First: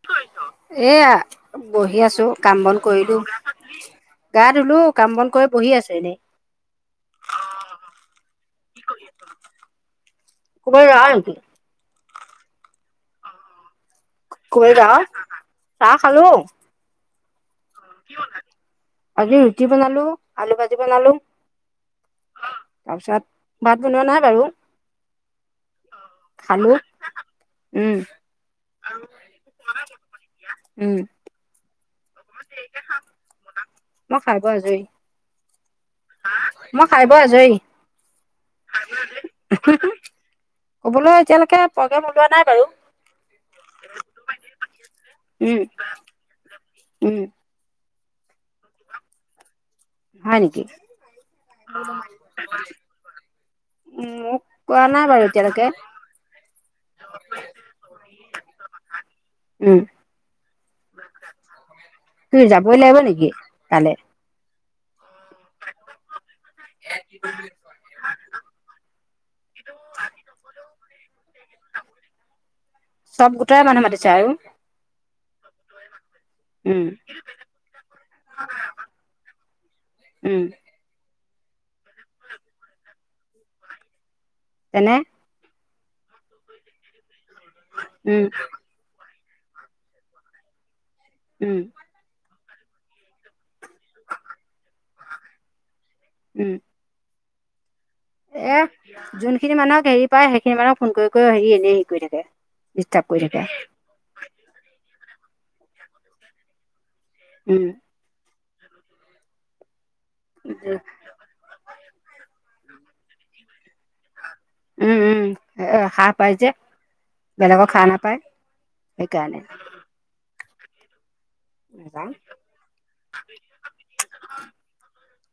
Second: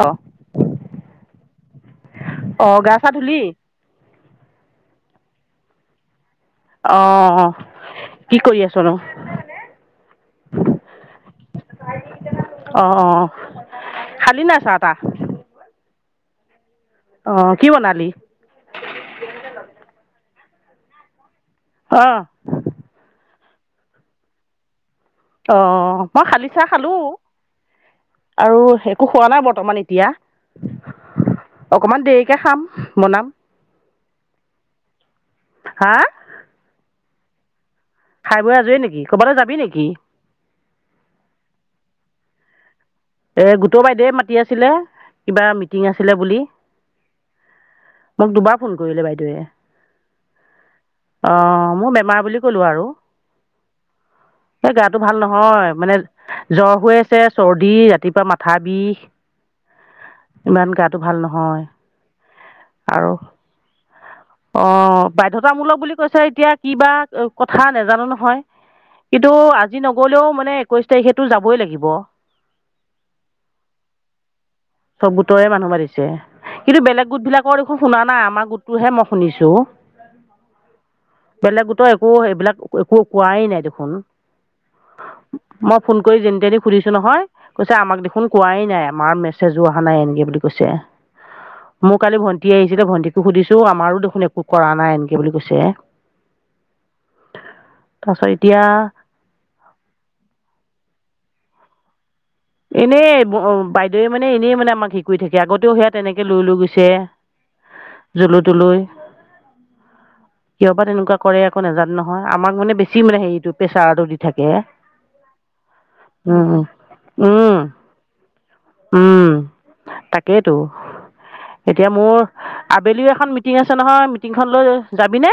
অ এয়া, বহি আছোঁ, কাম অ বন গা চা কৰিলোঁ। ধুলি গা ধুলো, কাম বন কৈ পঢ়ি আছে এনে অহ, কি কৰি আছনো? ক'বালৈ যাৱ নেকি অ', অ'। খালি নাই চাহ কইৰা তাহ ৰা খালোঁ। অ'। কি বনালি আজি ৰুটি বনালো। আলু ভাজি বনালো। অহ। তাৰপিছত ভাত বনোৱা নাই বাৰু। অ'। মই খালি চাহ খালো খালোঁ উম আৰু একো খোৱা নাই বৰ্তমান এতিয়া। উম অকণমান দেৰিকে খাম বনাম। মই খাই বৈ আজৰি হা খায় বয় আজৰি খাই বৈ আজৰি নেকি ক'বালৈ যাবি নেকি কবলৈ এতিয়ালৈকে প্ৰগ্ৰেম ওলোৱা নাই। [unintelligible] এই গোটৰ বাইদেউে মাতি আছিলে কিবা উম মিটিং আছিলে বুলি। উম মোক দুবাৰ ফোন কৰিলে বাইদেৱে। হয় নেকি অ, ' মোৰ বেমাৰ বুলি কলো আৰু উম মোক এই কোৱা গাটো নাই ভাল বাৰু এতিয়ালৈকে নহয় মানে জ্বৰ হৈ আছে চৰ্দি ৰাতিপুৱা মাথা বিষ উম ইমান গাটো ভাল নহয় কি যাবই লাগিব আৰু নেকি তালে অ, ' বাধ্যয়তামূলক বুলি কৈছে। এতিয়া কিবা কথা নাজানো নহয় কিন্তু আজি নগলেও মানে একৈছ তাৰিখে তো যাবই লাগিব। চব গোটৰে মানুহ মাতিছে আৰু চব গোটৰে মানুহৰিছে। কিন্তু উম বেলেগ গোট বিলাকৰ দেখো শুনা নাই আমাৰ গোটটোহে মই শুনিছোঁ। উম বেলেগতো একো এইবিলাক একো কোৱাই নাই দেখোন। তেনে মই ফোন কৰি যেন তেনি সুধিছো নহয়। কৈছে আমাক দেখোন উম কোৱাই নাই আমাৰ মেচ জো অহা নাই এনেকে বুলি কৈছে। উম মোৰ কালি ভন্টি ভণ্টি আহিছিলে ভণ্টিকো সুধিছো আমাৰো দেখোন একো কৰা নাই এনকে বুলি কৈছে। উম। তাৰপাছত এ এতিয়া যোনখিনি মানুহক হেৰি পায় সেইখিনি মানুহক ফোন কৰি কৰিও হেৰি এ কৰি থাকে। ডিষ্টাৰ্ব কৰি এনেই থাকে বাইদেউৱে মানে এনেই মানে আমাক শ কৰি থাকে আগতেও সেয়া তেনেকে লৈ লৈ গৈছে। উম। তুলি তলৈু কিয় বা উম তেনেকুৱা কৰে একো নাজানো নহয় আমাৰ মানে বেছি মানে হেৰিটো প্ৰেচাৰটো উম, উম, হা পাই যে উম, উম, বেলেগক সাহ নাপায় সেইকাৰণে। সেইটো। এতিয়া নাযাওঁ মোৰ আবেলিও এখন মিটিং আছে নহয় মিটিংখন লৈ যাবিনে।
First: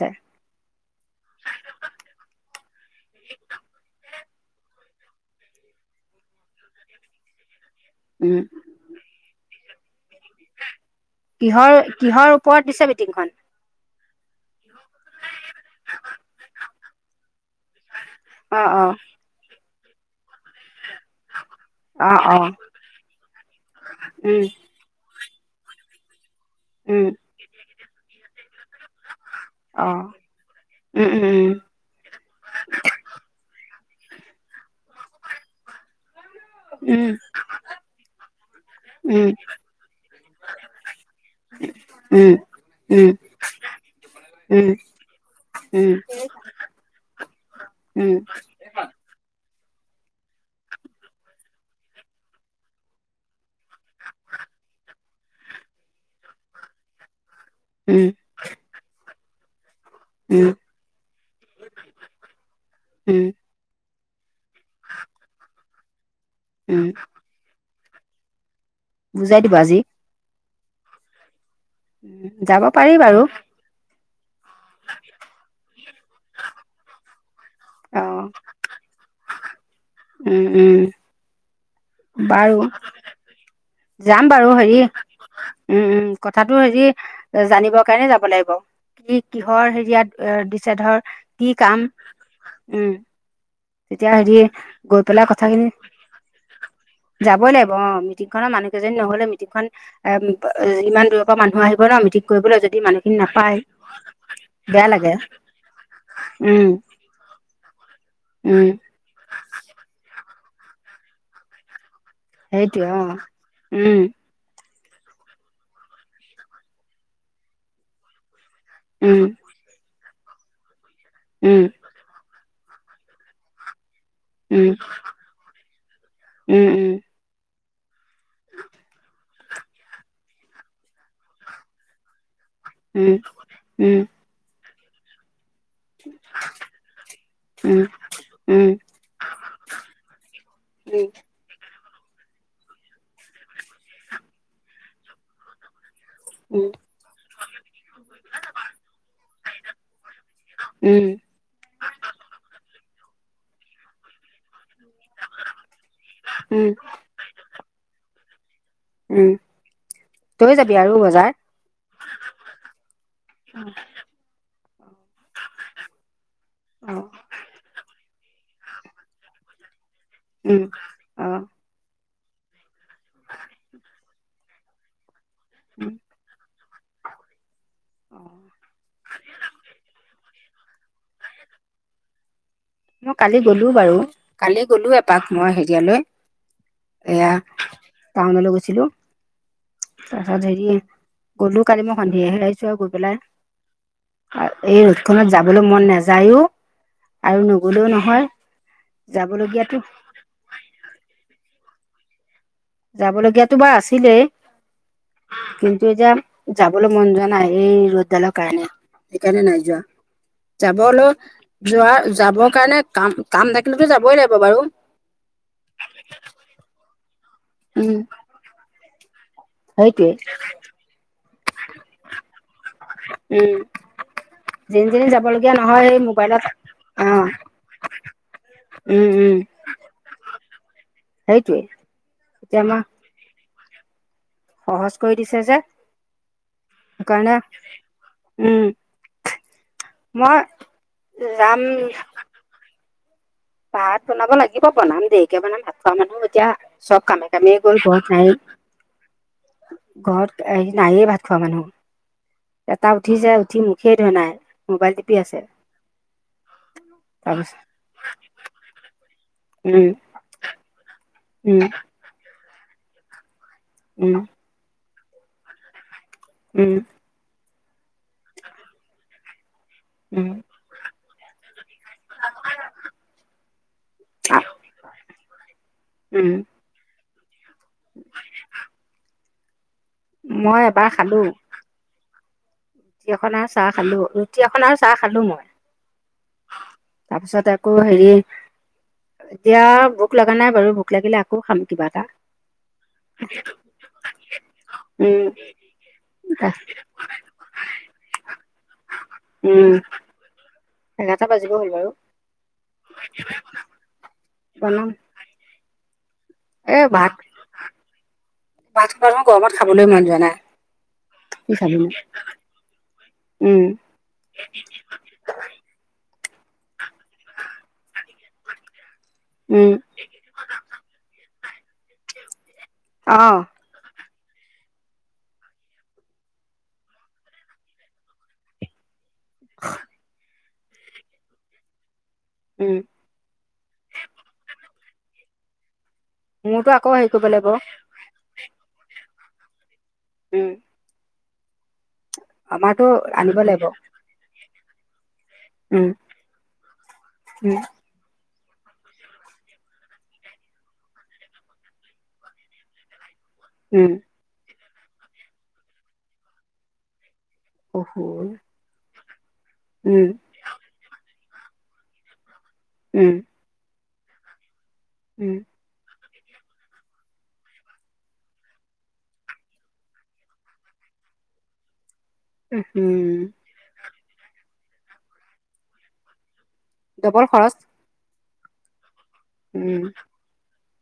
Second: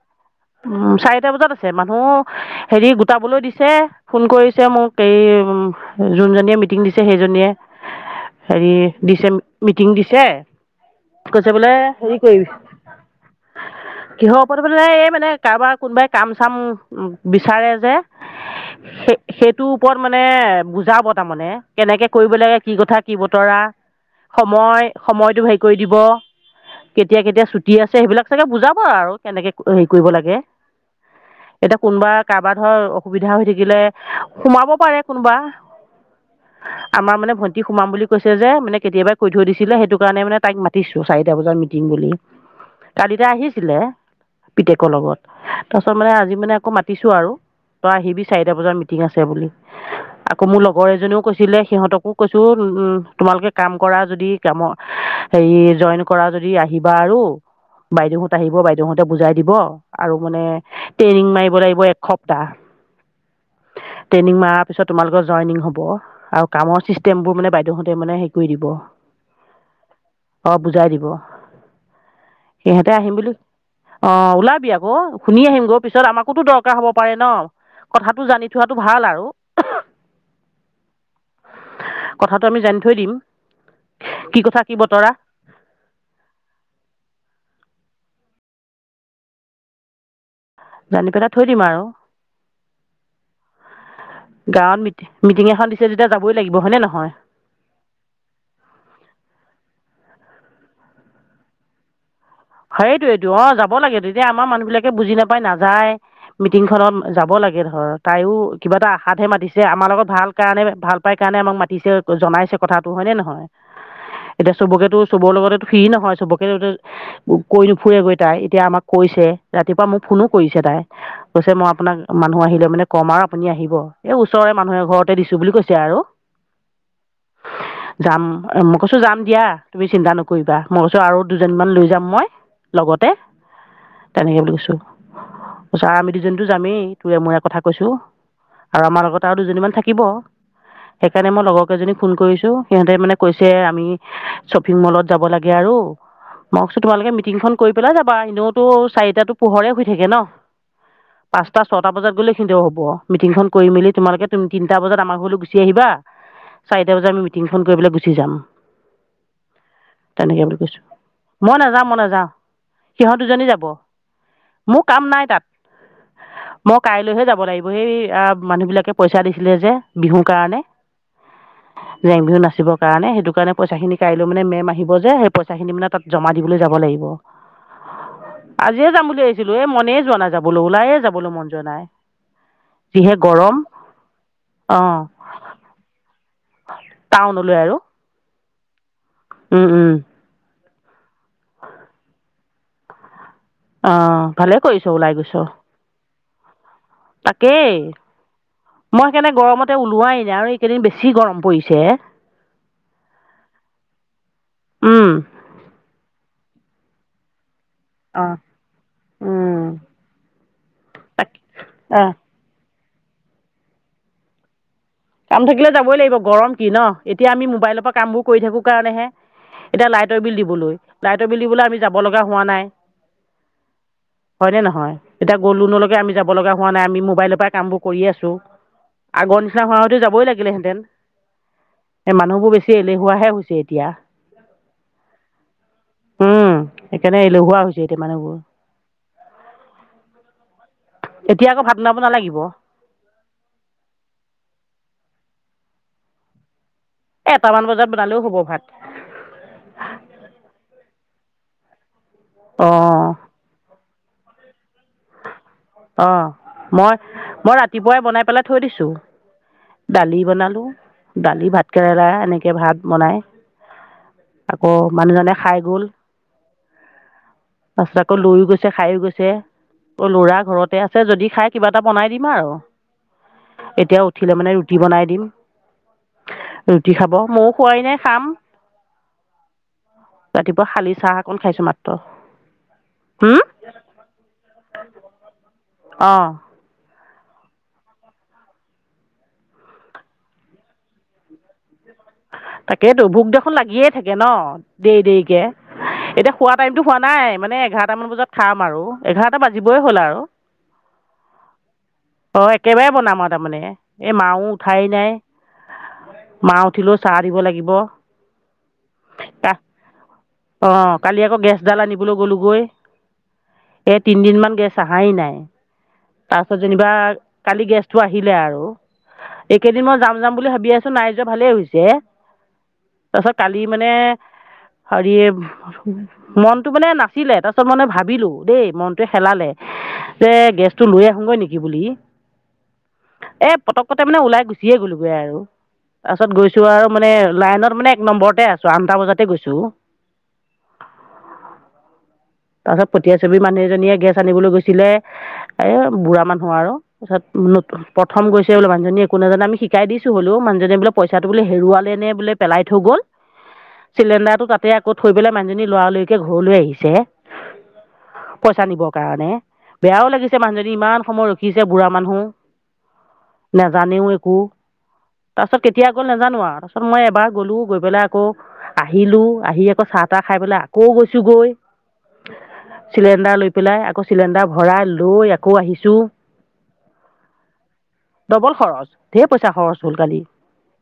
হ [unintelligible] উম, চাৰিটা বজাত আছে মানুহ হেৰি গোটাবলৈ দিছে, ফোন কৰিছে মোক। এই যোনজনীয়ে মিটিং দিছে সেইজনীয়ে উম হেৰি ডিচেম মিটিং দিছ চে কৈছে কিহৰ বোলে হেৰি কিহৰ কৰিবি। ওপৰত দিছে মিটিংখন কিহঁৰ ওপৰত মানে মানে কাৰবাৰ কোনোবাই কাম চাম বিচাৰে যে, অ অ সেই সেই টোৰ ওপৰত মানে বুজ জাব তাৰমানে, কেনেকে অ কৰিব অ লাগে, কি কথা, কি বতৰা। উম সময়, সময় টো হেই কৰি দিব উম কেতিয়া কেতিয়া চুট টি আছে, সেইবিলাক চাগে বুজাব আৰু কেনেকে কি অ কৰিব লাগে। উম উম এতিয়া কোনোবা, কাৰবাৰ ধৰ অসুবিধা হৈ থাকিলে সোমাব পাৰে কোনোবা উম আমাৰ মানে ভন্টি সোমাম বুলি কৈছে যে, মানে কেতিয়াবাই কৈ থৈ দিছিলে সেইটো কাৰণে মানে তাইক মাতিছো চাৰিটা বজাত মিটিং বুলি। উম উম উম কালি তাই আহিছিলে উম উম পিতেকৰ লগত। উম তাৰপিছত মানে আজি মানে আকৌ মাতিছোঁ আৰু, তই আহিবি চাৰিটা বজাত মিটিং আছে বুলি। আকৌ মোৰ লগৰ এজনীৱেও কৈছিলে, সিহঁতকো কৈছোঁ তোমালোকে কাম কৰা যদি, কামৰ, হেৰি জইন কৰা যদি আহিবা আৰু উম বাইদেউহঁত আহিব, বাইদেউহঁতে বুজাই দিব। আৰু মানে উম ট্ৰেইনিং মাৰিব লাগিব এসপ্তাহ। উম ট্ৰেইনিং মাৰা পিছত তোমালোকৰ জইনিং হ'ব। আৰু কামৰ উম চিষ্টেম বোৰ মানে বাইেউহঁত ত মানে হে কৰি দিব বুজাই দিবা আজি অ' বুজাই দিব যাব পাৰি বাৰু অ' ওলা। আকৌ শুনি আহিম গৈ পিছত আমাকোতো দৰকাৰ হ'ব পাৰে ন অ কথাটো জানি থোৱাাতটো ভাল আৰু উম উম। কথাটো বাৰু আমি জানি থৈ দিম যাম কি বাৰু কথা কি হেৰি বতৰা উম উম কথাটো হেৰি জানিব কাৰণে যাব লাগিব কি কিহৰ হেৰি ইয়াত এ দিছে ধৰ জানি পেলাই থৈ কি দিম কাম আৰু উম তেতিয়া হেৰি গাঁৱত গৈ মিটি পেলাই মিটিং কথাখিনি এখন দিছে যেতিয়া যাবই লাগিব হয়নে নহয় যাবই লাগিব অ মিটিং খনৰ মানুহ কেইজনী নহলে মিটিংখন অ' ইমান দূৰ পৰা মানুহ আহিব মিটিং কৰিবলৈ যদি সেইটো মানুহখিনি এইটো অ নাপায় যাব লাগে এতিয়া আমাৰ মানুহ বেয়া বিলাকে লাগে বুজি নাপায় নাযায় মিটিং উম খনত যাব লাগে ঘ [unintelligible] তাইও উম কিবা এটা আশাতহে মাতিছে আমাৰ লগত ভাল। কাৰণে ভাল পাই কাৰণে আমাক মাতিছে। জনাইছে সেইটোৱে কথাাতটো অঁ হয়নে নহয় এতিয়া চবকেতো চবৰ লগতে ফ্ৰী নহয় চবকে কৰিলো ফুৰে গৈ তাই। এতিয়া আমাক কৈছে ৰাতিপুৱা মোক। ফোনো কৰিছে তাই। কৈছে মই আপোনাক মানুহ আহিলে মানে কমাৰ আপুনি আহিব। এই ওচৰৰে মানুহে ঘৰতে দিছো বুলি কৈছে আৰু। যাম মোক কৈছো যাম দিয়া তুমি চিন্তা নকৰিবা মই কৈছো আৰু দুজনমান লৈ যাম। মই লগতে তেনেকে বুলি কৈছোঁ অ' [unintelligible] তাৰছত আমি দুজনী যামেই তোৰ এ মোৰে কথা কৈছোঁ আৰু আমাৰ লগত আৰু দুজনীমান থাকিব সেইকাৰণে মই লগক এজনীক ফোন কৰিছো সিহঁতে মানে কৈছে আমি শ্বপিং মলত যাব লাগে আৰু মই উম কৈছোঁ তোমালোকে মিটিংখন কৰি পেলাই যাবা এনেওতো চাৰিটা তাতো পোহৰে হৈ থাকে ন। পাঁচটা ছটা বজাত গ'লে খিনধিব [unintelligible] হ'ব মিটিংখন কৰি মেলি তোমোকে তিনিটা বজাত আমাৰ ঘৰলৈ গুচি আহিবা চাৰিটা বজাত আমি মিটিংখন কৰি পেলাই গুচি যাম। উম তেনেকৈ তই বুলি যাবি কৈছোঁ আৰু বজাৰ মই নাযাওঁ মই নাযাওঁ সিহঁত দুজনী যাব মোৰ কাম নাই তাত মই অ', কাইলৈহে যাব লাগিব সেই মানুহবিলাকে পইচা দিছিলে যে বিহুৰ কাৰণে উম অ' জেং বিহু নািবৰ কাৰণে সেইটো কাৰণে পইচাখিনি কাইলৈৈ মানে মেম আহিব যে স পইাখিম ন উম, তাত মাতিবলৈ যাব লাগিব অ', আজিয়ে যাম বুলি আহিছিলো এ মনে যোৱা নাযাব বোলো ওলাইে যাবলৈ মন যোৱা নাই মই যিহে কালি গৰম গ'লো বাৰু কালি গ'লো অঁ এপাক মই হেৰিয়ালৈ এয়া টাউনলৈ আৰু টাউনলৈ গৈছিলো তাৰপাছত হেৰি গ'লো কালি মই সন্ধিয়া হে আহিছো আৰু গৈ পেলাই অঁ ভালেই এই কৰিছ ওলাই ৰ'দখনত গৈছ যাবলৈ মন নাযায়ও আৰু সেই নগলেও নহয় মই সেইকাৰণে গৰমতে যাবলগীয়াতো ওলোৱাই নাই আৰু এইকেইদিন বেছি গৰম পইছে যাব লগগীয়াতো বা আছিলেই কিন্তু এতিয়া যাবলৈ মন জোৱা নাই এই ৰ'দডালৰ অঁ কাৰণে সেইকাৰণে নাই যোৱা যাবলেও তাক যোৱা অঁ যাবৰ কাৰণে কাম কাম থাকিলেতো যাবই লাগিব বাৰু কাম থাকিলে যাবই লাগিব গৰম কি ন এতিয়া আমি মোবাইলৰ পৰা উম, কামবোৰ কৰি থাকোঁ কাৰণেহে এতিয়া সেইটোৱে লাইটৰ বিল দিবলৈ লাইট [unintelligible] আমি যাব লগা হোৱা নাই উম হয়নে যেনি নহয় তেনি এতিয়া যাবলগীয়া গলো নহয় নলৈকে সেই আমি যাব মোবাইলত লগা হোৱা নাই আমি অ', মোবাইলৰ পৰা কাম বোৰ কৰি আছো উম, উম, আগৰ নিচিনা হোৱা যাবই লাগিলেহেঁতেন সেইটোৱে এ মানুহ বোৰ এতিয়া বেছি আমাৰ এলেহুৱাাহে হৈছে এতিয়া সহজ কৰি দিছে যে উম, সেইকাৰণে সেইকাৰণে এলেহুৱা হৈছে এতিয়া মানুহবোৰ উম মই এতিয়া আকৌ ভাত বনাব নালাগিব পাত বনাব লাগিব বনাম দেৰিকে বনাম ভাত খোৱা মানুহ এতিয়া চব কামে এই কামেই এটামান গল বজাত ঘৰত বনালেও নাই হ'ব ভাত ঘৰত নায়ে ভাত খোৱা মানুহ এটা অঁ উঠি যাই উঠিম সেই ধৰণে মোবাইল টিপি আছে অ মই মই তাৰপিছত ৰাতিপুৱাই বনাই পেলাই থইদিছো উম, দালি বনালো দালি উম, ভাত কেৰেলা এনেকে ভাত বনাই উম, তাকো মানুহজনে খাই গ'ল উম তাৰপিছত আকৌ লৈয়ও গৈছে খাইো গৈছে অ' উম, লোৰা য খ কা এটা ব দিম এতিয়া উ মান ৰুি উম, ব খাব মোক খোৱাই নাই খাম মই ৰাতিপুৱা এবাৰ শালি খালো চাহ অকণ খাইছো মাত্ৰ ৰুটি এখনা চাহ খালো ৰুটি এখনা চাহ খালো মই আহ তাৰ পিছত আকৌ হেৰি এতিয়া ভোক লগা নাই বাৰু ভোক লাগিলে আকৌ খাম কিবা এটা তাকেতো ভোক দেখোন লাগিয়ে থাকে ন দেৰি উম, দেৰিকে এতিয়া হোৱা টাইমতো হোৱা নাই মানে এঘাৰটা মান বজাত খাম আৰু এঘাৰটা উম বাজিবই হ'ল আৰু এঘাৰটা বাজিব হ'ল বাৰু অ' একেবাৰে বনাম আৰু তাৰমানে এই মা নও উঠাই বনাম নাই ম এ উিলো দ ভাত ল ভাত খোপা দেখোন গৰমত খাবলৈ মন যোৱা নাই অ কালি আকৌ কি গেছডাল খাবিনো আনিবলৈ গ'লোগৈ উম এই তিনিদিন গেছ নাই তাৰছত য কিবা কালি গেছটো আহিলে আৰু উম এইকেইদিন মই যাম যাম বুলি ভাবি আছো নাইজ ভালেই হৈছে অ তাৰপিছত কালি মানে হৰি মনটো মানে নাছিলে তাৰিছত মানে ভাবিলো দেই মন টোৱে খেলালে যে গেছটো লৈ আহোগৈ নেকি বুলি। উম এ পতকক'তে মানে ওলাই গুছি চয়ে গ'লোগৈ আৰু তাৰপাছত চো মোৰতো আকৌ আৰু মানে হেৰি কৰিব লাগিব লাইনত মানে এক নম্বৰতে আছ চোৱা আনটা বজাতে গৈছো। উম। তাৰ আমাৰতো পাছত পঠীয়া ছবি আনিব মানুহ লাগিব এজনীয়ে গেছ আনিবলৈ গৈছ ছিলে এ উম বুঢ়া মানুহ আৰু উম তাৰপাছত প্ৰথম গৈছে বোলো মানুজনে একো নাজানে আমি শিকাই দিছো হ'লেও মানুহজনে বোলে প চাটো বোলে হেৰুৱালে বোলে পেলাই থৈ গ'ল। উম চিলিণ্ডাৰটো তাতে আকৌ থৈ পেলাই মানুজনী লৰালৰিকে ঘৰলৈ আহিছে। পইচা নিবৰ [unintelligible] কাৰণে উম বেয়াও লাগিছে মানুহজনী ইমান সময় ৰ শিকিছে বুঢ়া মানুহ উম জানেও একো উম তাৰপাছত কেতিয়া আকৌ নাজানো আৰু তাৰপিছত মই এবাৰ গলো গৈ পেলাই আকৌ আহিলো আহি আকৌ চাহ তাহ খাই পেলাই আকৌ গৈছো গৈ উম চিলিণ্ডাৰ লৈ পেলাই আকৌ চিলিণ্ডাৰ ভৰাই লৈ আকৌ আহিছো [inaudible] ডবল খৰচ ডবল খৰচ ঢেৰ পইচা খৰচ উম হ'ল কালি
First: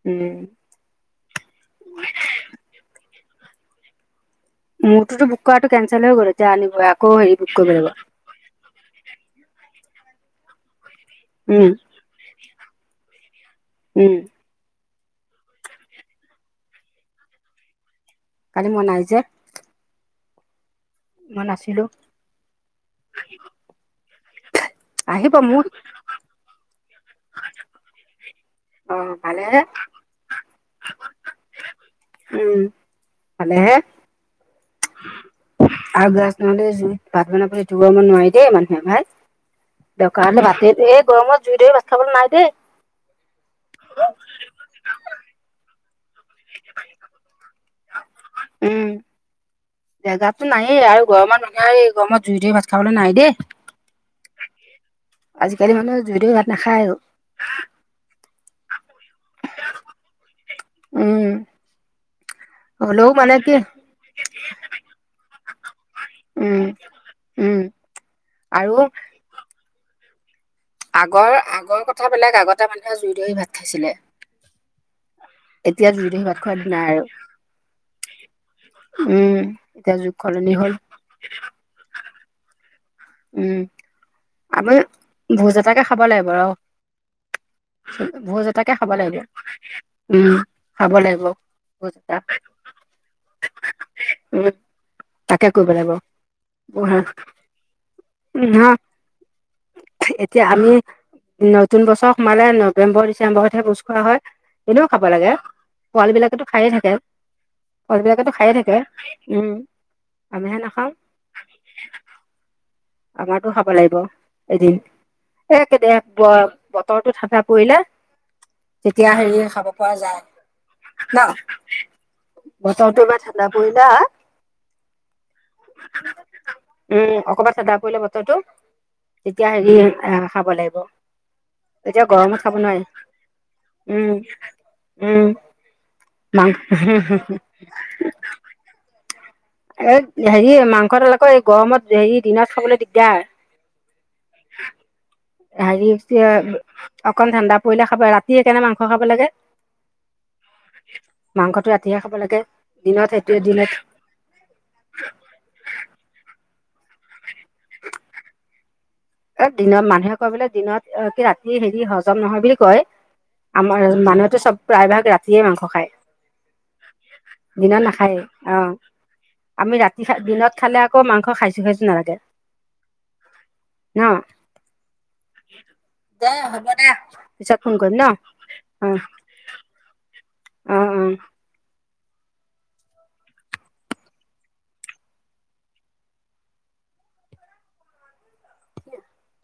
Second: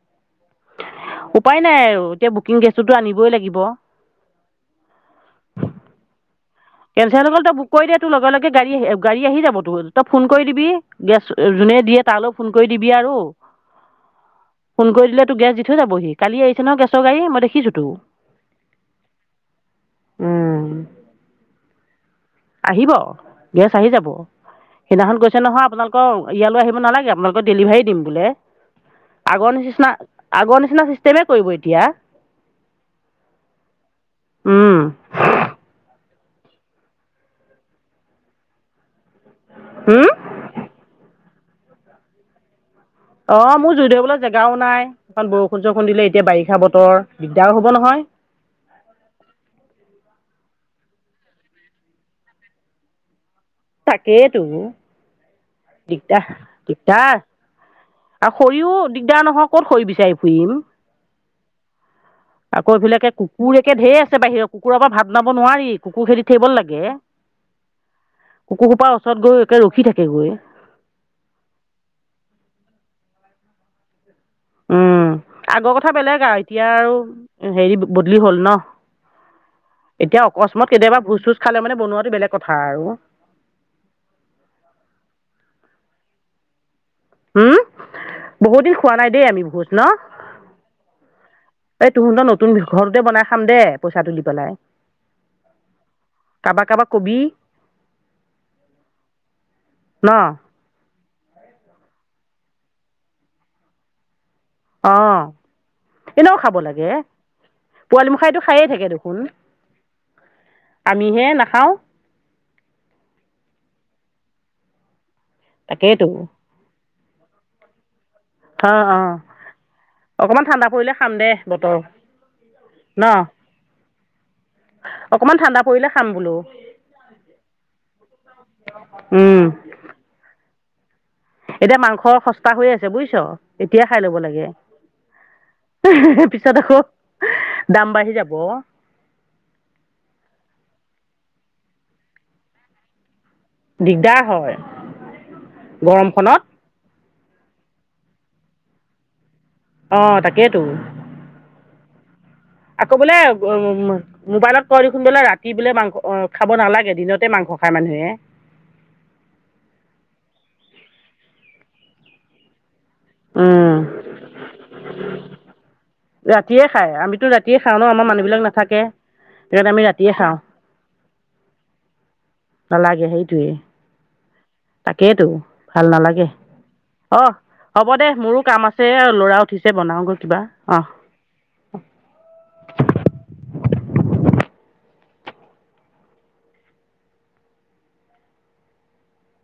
উম [inaudible] উপায় নাই আৰু এতিয়া বুকিং গেছটোতো আনিবই লাগিব [inaudible] মোৰতটো বুক কৰাটো কেনঞ্চেল হৈ কৰে যে আনি কেলচেলসকলল বুক কৰি দিয় তোৰ লগে গাড়ী আহ গাড়ী আহি যাব তই ফোন কৰি দিবি দিয়া উম যোনে দিয়ে তালৈ ফোন কৰি দিবি আৰু [unintelligible] উম ফোন কৰি দিলে তো গেছ দি থৈ যাবহি কালি আহি ন গেৰ গাড়ী মই দেখিছো তো কালি মই নাইজে উম মান আছিলো আহিব গেছ আহি যাব সেইদিনাখন আহিব কৈছে মোৰ নহয় আপোনালোকৰ ইয়ালৈ আহিব নালাগে আপোনালোকক ডেলিভাৰী দিম বোলে অ আগৰ ভালেহে নিচিনা আগৰ নিচিনা চিষ্টেমে কৰিব এতিয়া আগ নহ'লে জুই ভাত বনাবলৈটো ব নোৱাৰি দেই মানুহে ভাই দোকান ভতি এই গ মত জুই দৰে ভাত খাবলৈ নাই দেই অ' মোৰ জুই ধবলৈ জেগাও নাই অকণ বৰষুণ চৰষুণ দিলে এতিয়া বাৰিষা বতৰ দিগদাৰ হ'ব নহয় নাইেই আৰুৰ মানুহ এই গৰমত জুই ধুই ভাত খাবলৈ নাই দেই তাকেইেতো আজিকালি মানুহে জুদিও ভাত নাখায় আৰু শৰিওন দিগদাৰ নহয় ক'ত খৰি বিচাৰি ফুৰিম, উম, আকৌ এইফেলেকে হ'লেও মানে কুকুৰ কি একে ঢেৰ আছে বাহিৰৰ কুকুৰৰ পৰা ভাত নাব নোৱাৰি, কুকুৰ খেদি থাকিব উম, লাগে, উম কুকুৰ আৰু সোপাৰ ওচৰত গৈ ৰখি একে থাকি এগুৱে আগৰ আগৰ কথা বেলেগ আগতে মানুহে জুই ধৰি ভাত খাইছিলে। উম, আগৰ এতিয়া কথা জুই ধৰি বেলেগ ভাত আৰু খোৱা এতিয়া দিন নাই আৰু হেৰি বদলি হ'ল ন, উম, যুগ এতিয়া সলনি হ'ল। অকস্মাত কেতিয়াবা ভোজ চোজ খালে মানে বনোৱাটো বেলেগ কথা আৰু। উম। আমি ভোজ এটাকে খাব লাগিব ৰ'। হুম, ভোজ বহুত এটাকে দিন খাব খোৱা নাই লাগিবে দেই আমি ভোজ ন উম, খাব লাগিব এই ভোজ এটা তহঁতৰ নতুন ঘৰটোতে বনাই খাম দে পইচাটো দি উম, পেলাই তাকে কৰিব লাগিব ৰা কাৰোবাক কাৰোবাক কবি উম, হ ন এতিয়া আমি নতুন বছৰ মানে নৱেম্বৰ ডিচেম্বৰতহে ভোজ খোৱা হয়। এনেও অ খাব লাগে এনেও পোৱালবিলাকটো খাব খায়ে লাগে থাকে পোৱালি পোৱালবিলাকেটো মুখাইটো খায়ে থাকে দেখোন উম, আমিহে নাখাওঁ। আমিহে নাখাওঁ আমাৰটো খাব লাগিব এদিন। একে দে তাকেইতো। পুৱা বত তৰটো থাকা পৰিলে। অ অ তেতিয়া হেৰি খাব পৰা অকমান ঠাণ্ডা পৰিলে খাম যায় ন, দে বতৰ ন বছৰটো ইবাৰ ঠাণ্ডা পৰিলা অকমান ঠাণ্ডা পৰিলে খাম বোলো উম, অকমান ঠাণ্ডা পৰি এ বতৰটো উম তেতিয়া হেৰি অ' খাব লাগিব এতিয়া মাংস গৰমত সস্তা খাব হৈয়ে নোৱাৰি আছে বুজিছ এতিয়াই খাই উম ল'ব লাগে উম মাংস পিছত আকৌ দাম বাঢ়ি যাব এ- হেৰি মাংস ডাল আকৌ এই গৰমত হেৰি দিনত খাবলৈ দিগদাৰ। দিগদাৰ হয়। হৰিছে গৰমখনত [unintelligible] অকণমান ঠাণ্ডা পৰিলে খাব, ৰাতিয়ে সেইকাৰণে মাংস খাব লাগে। অউ তাকেইতো। ধঠিয়ীয়া [unintelligible] খাব লাগে। আকৌ দিনত বোলে সেইটোৱে দিনত মবাইলত কয় দেখোন বোলে ৰাতি বোলে মাংস খাব নালাগে দিনতে মাংস খায় মানুহে। এ- দিনত মানুহে কয় বোলে দিনত কি- ৰাতি হেৰি হজম নহয় বুলি কয়। উম আমাৰ মানুহেতো চব প্ৰায় ভাগ ৰাতিয়ে মাংস খায় ৰাতিয়ে খাই আমিতো ৰাতিয়ে খাওঁ দিনত ন আমাৰ নাখায়েই। মানুহ বিলাক অ- নাথাকে সেইকাৰণে আমি ৰাতিয়ে ৰাতি- খাওঁ দিনত খালে আকৌ মাংস খাইছো-খাইছো নালাগে। নালাগে সেইটোৱে অ তাকেইতো ভাল নালাগে। হ'ব দে অ'- পিছত ফোন হ'ব কৰিম ন দে-মোৰো কাম আছে লৰা উঠিছে বনাওগৈ কিবা। অঁ অ'-অ'- [inaudible] কি [inaudible]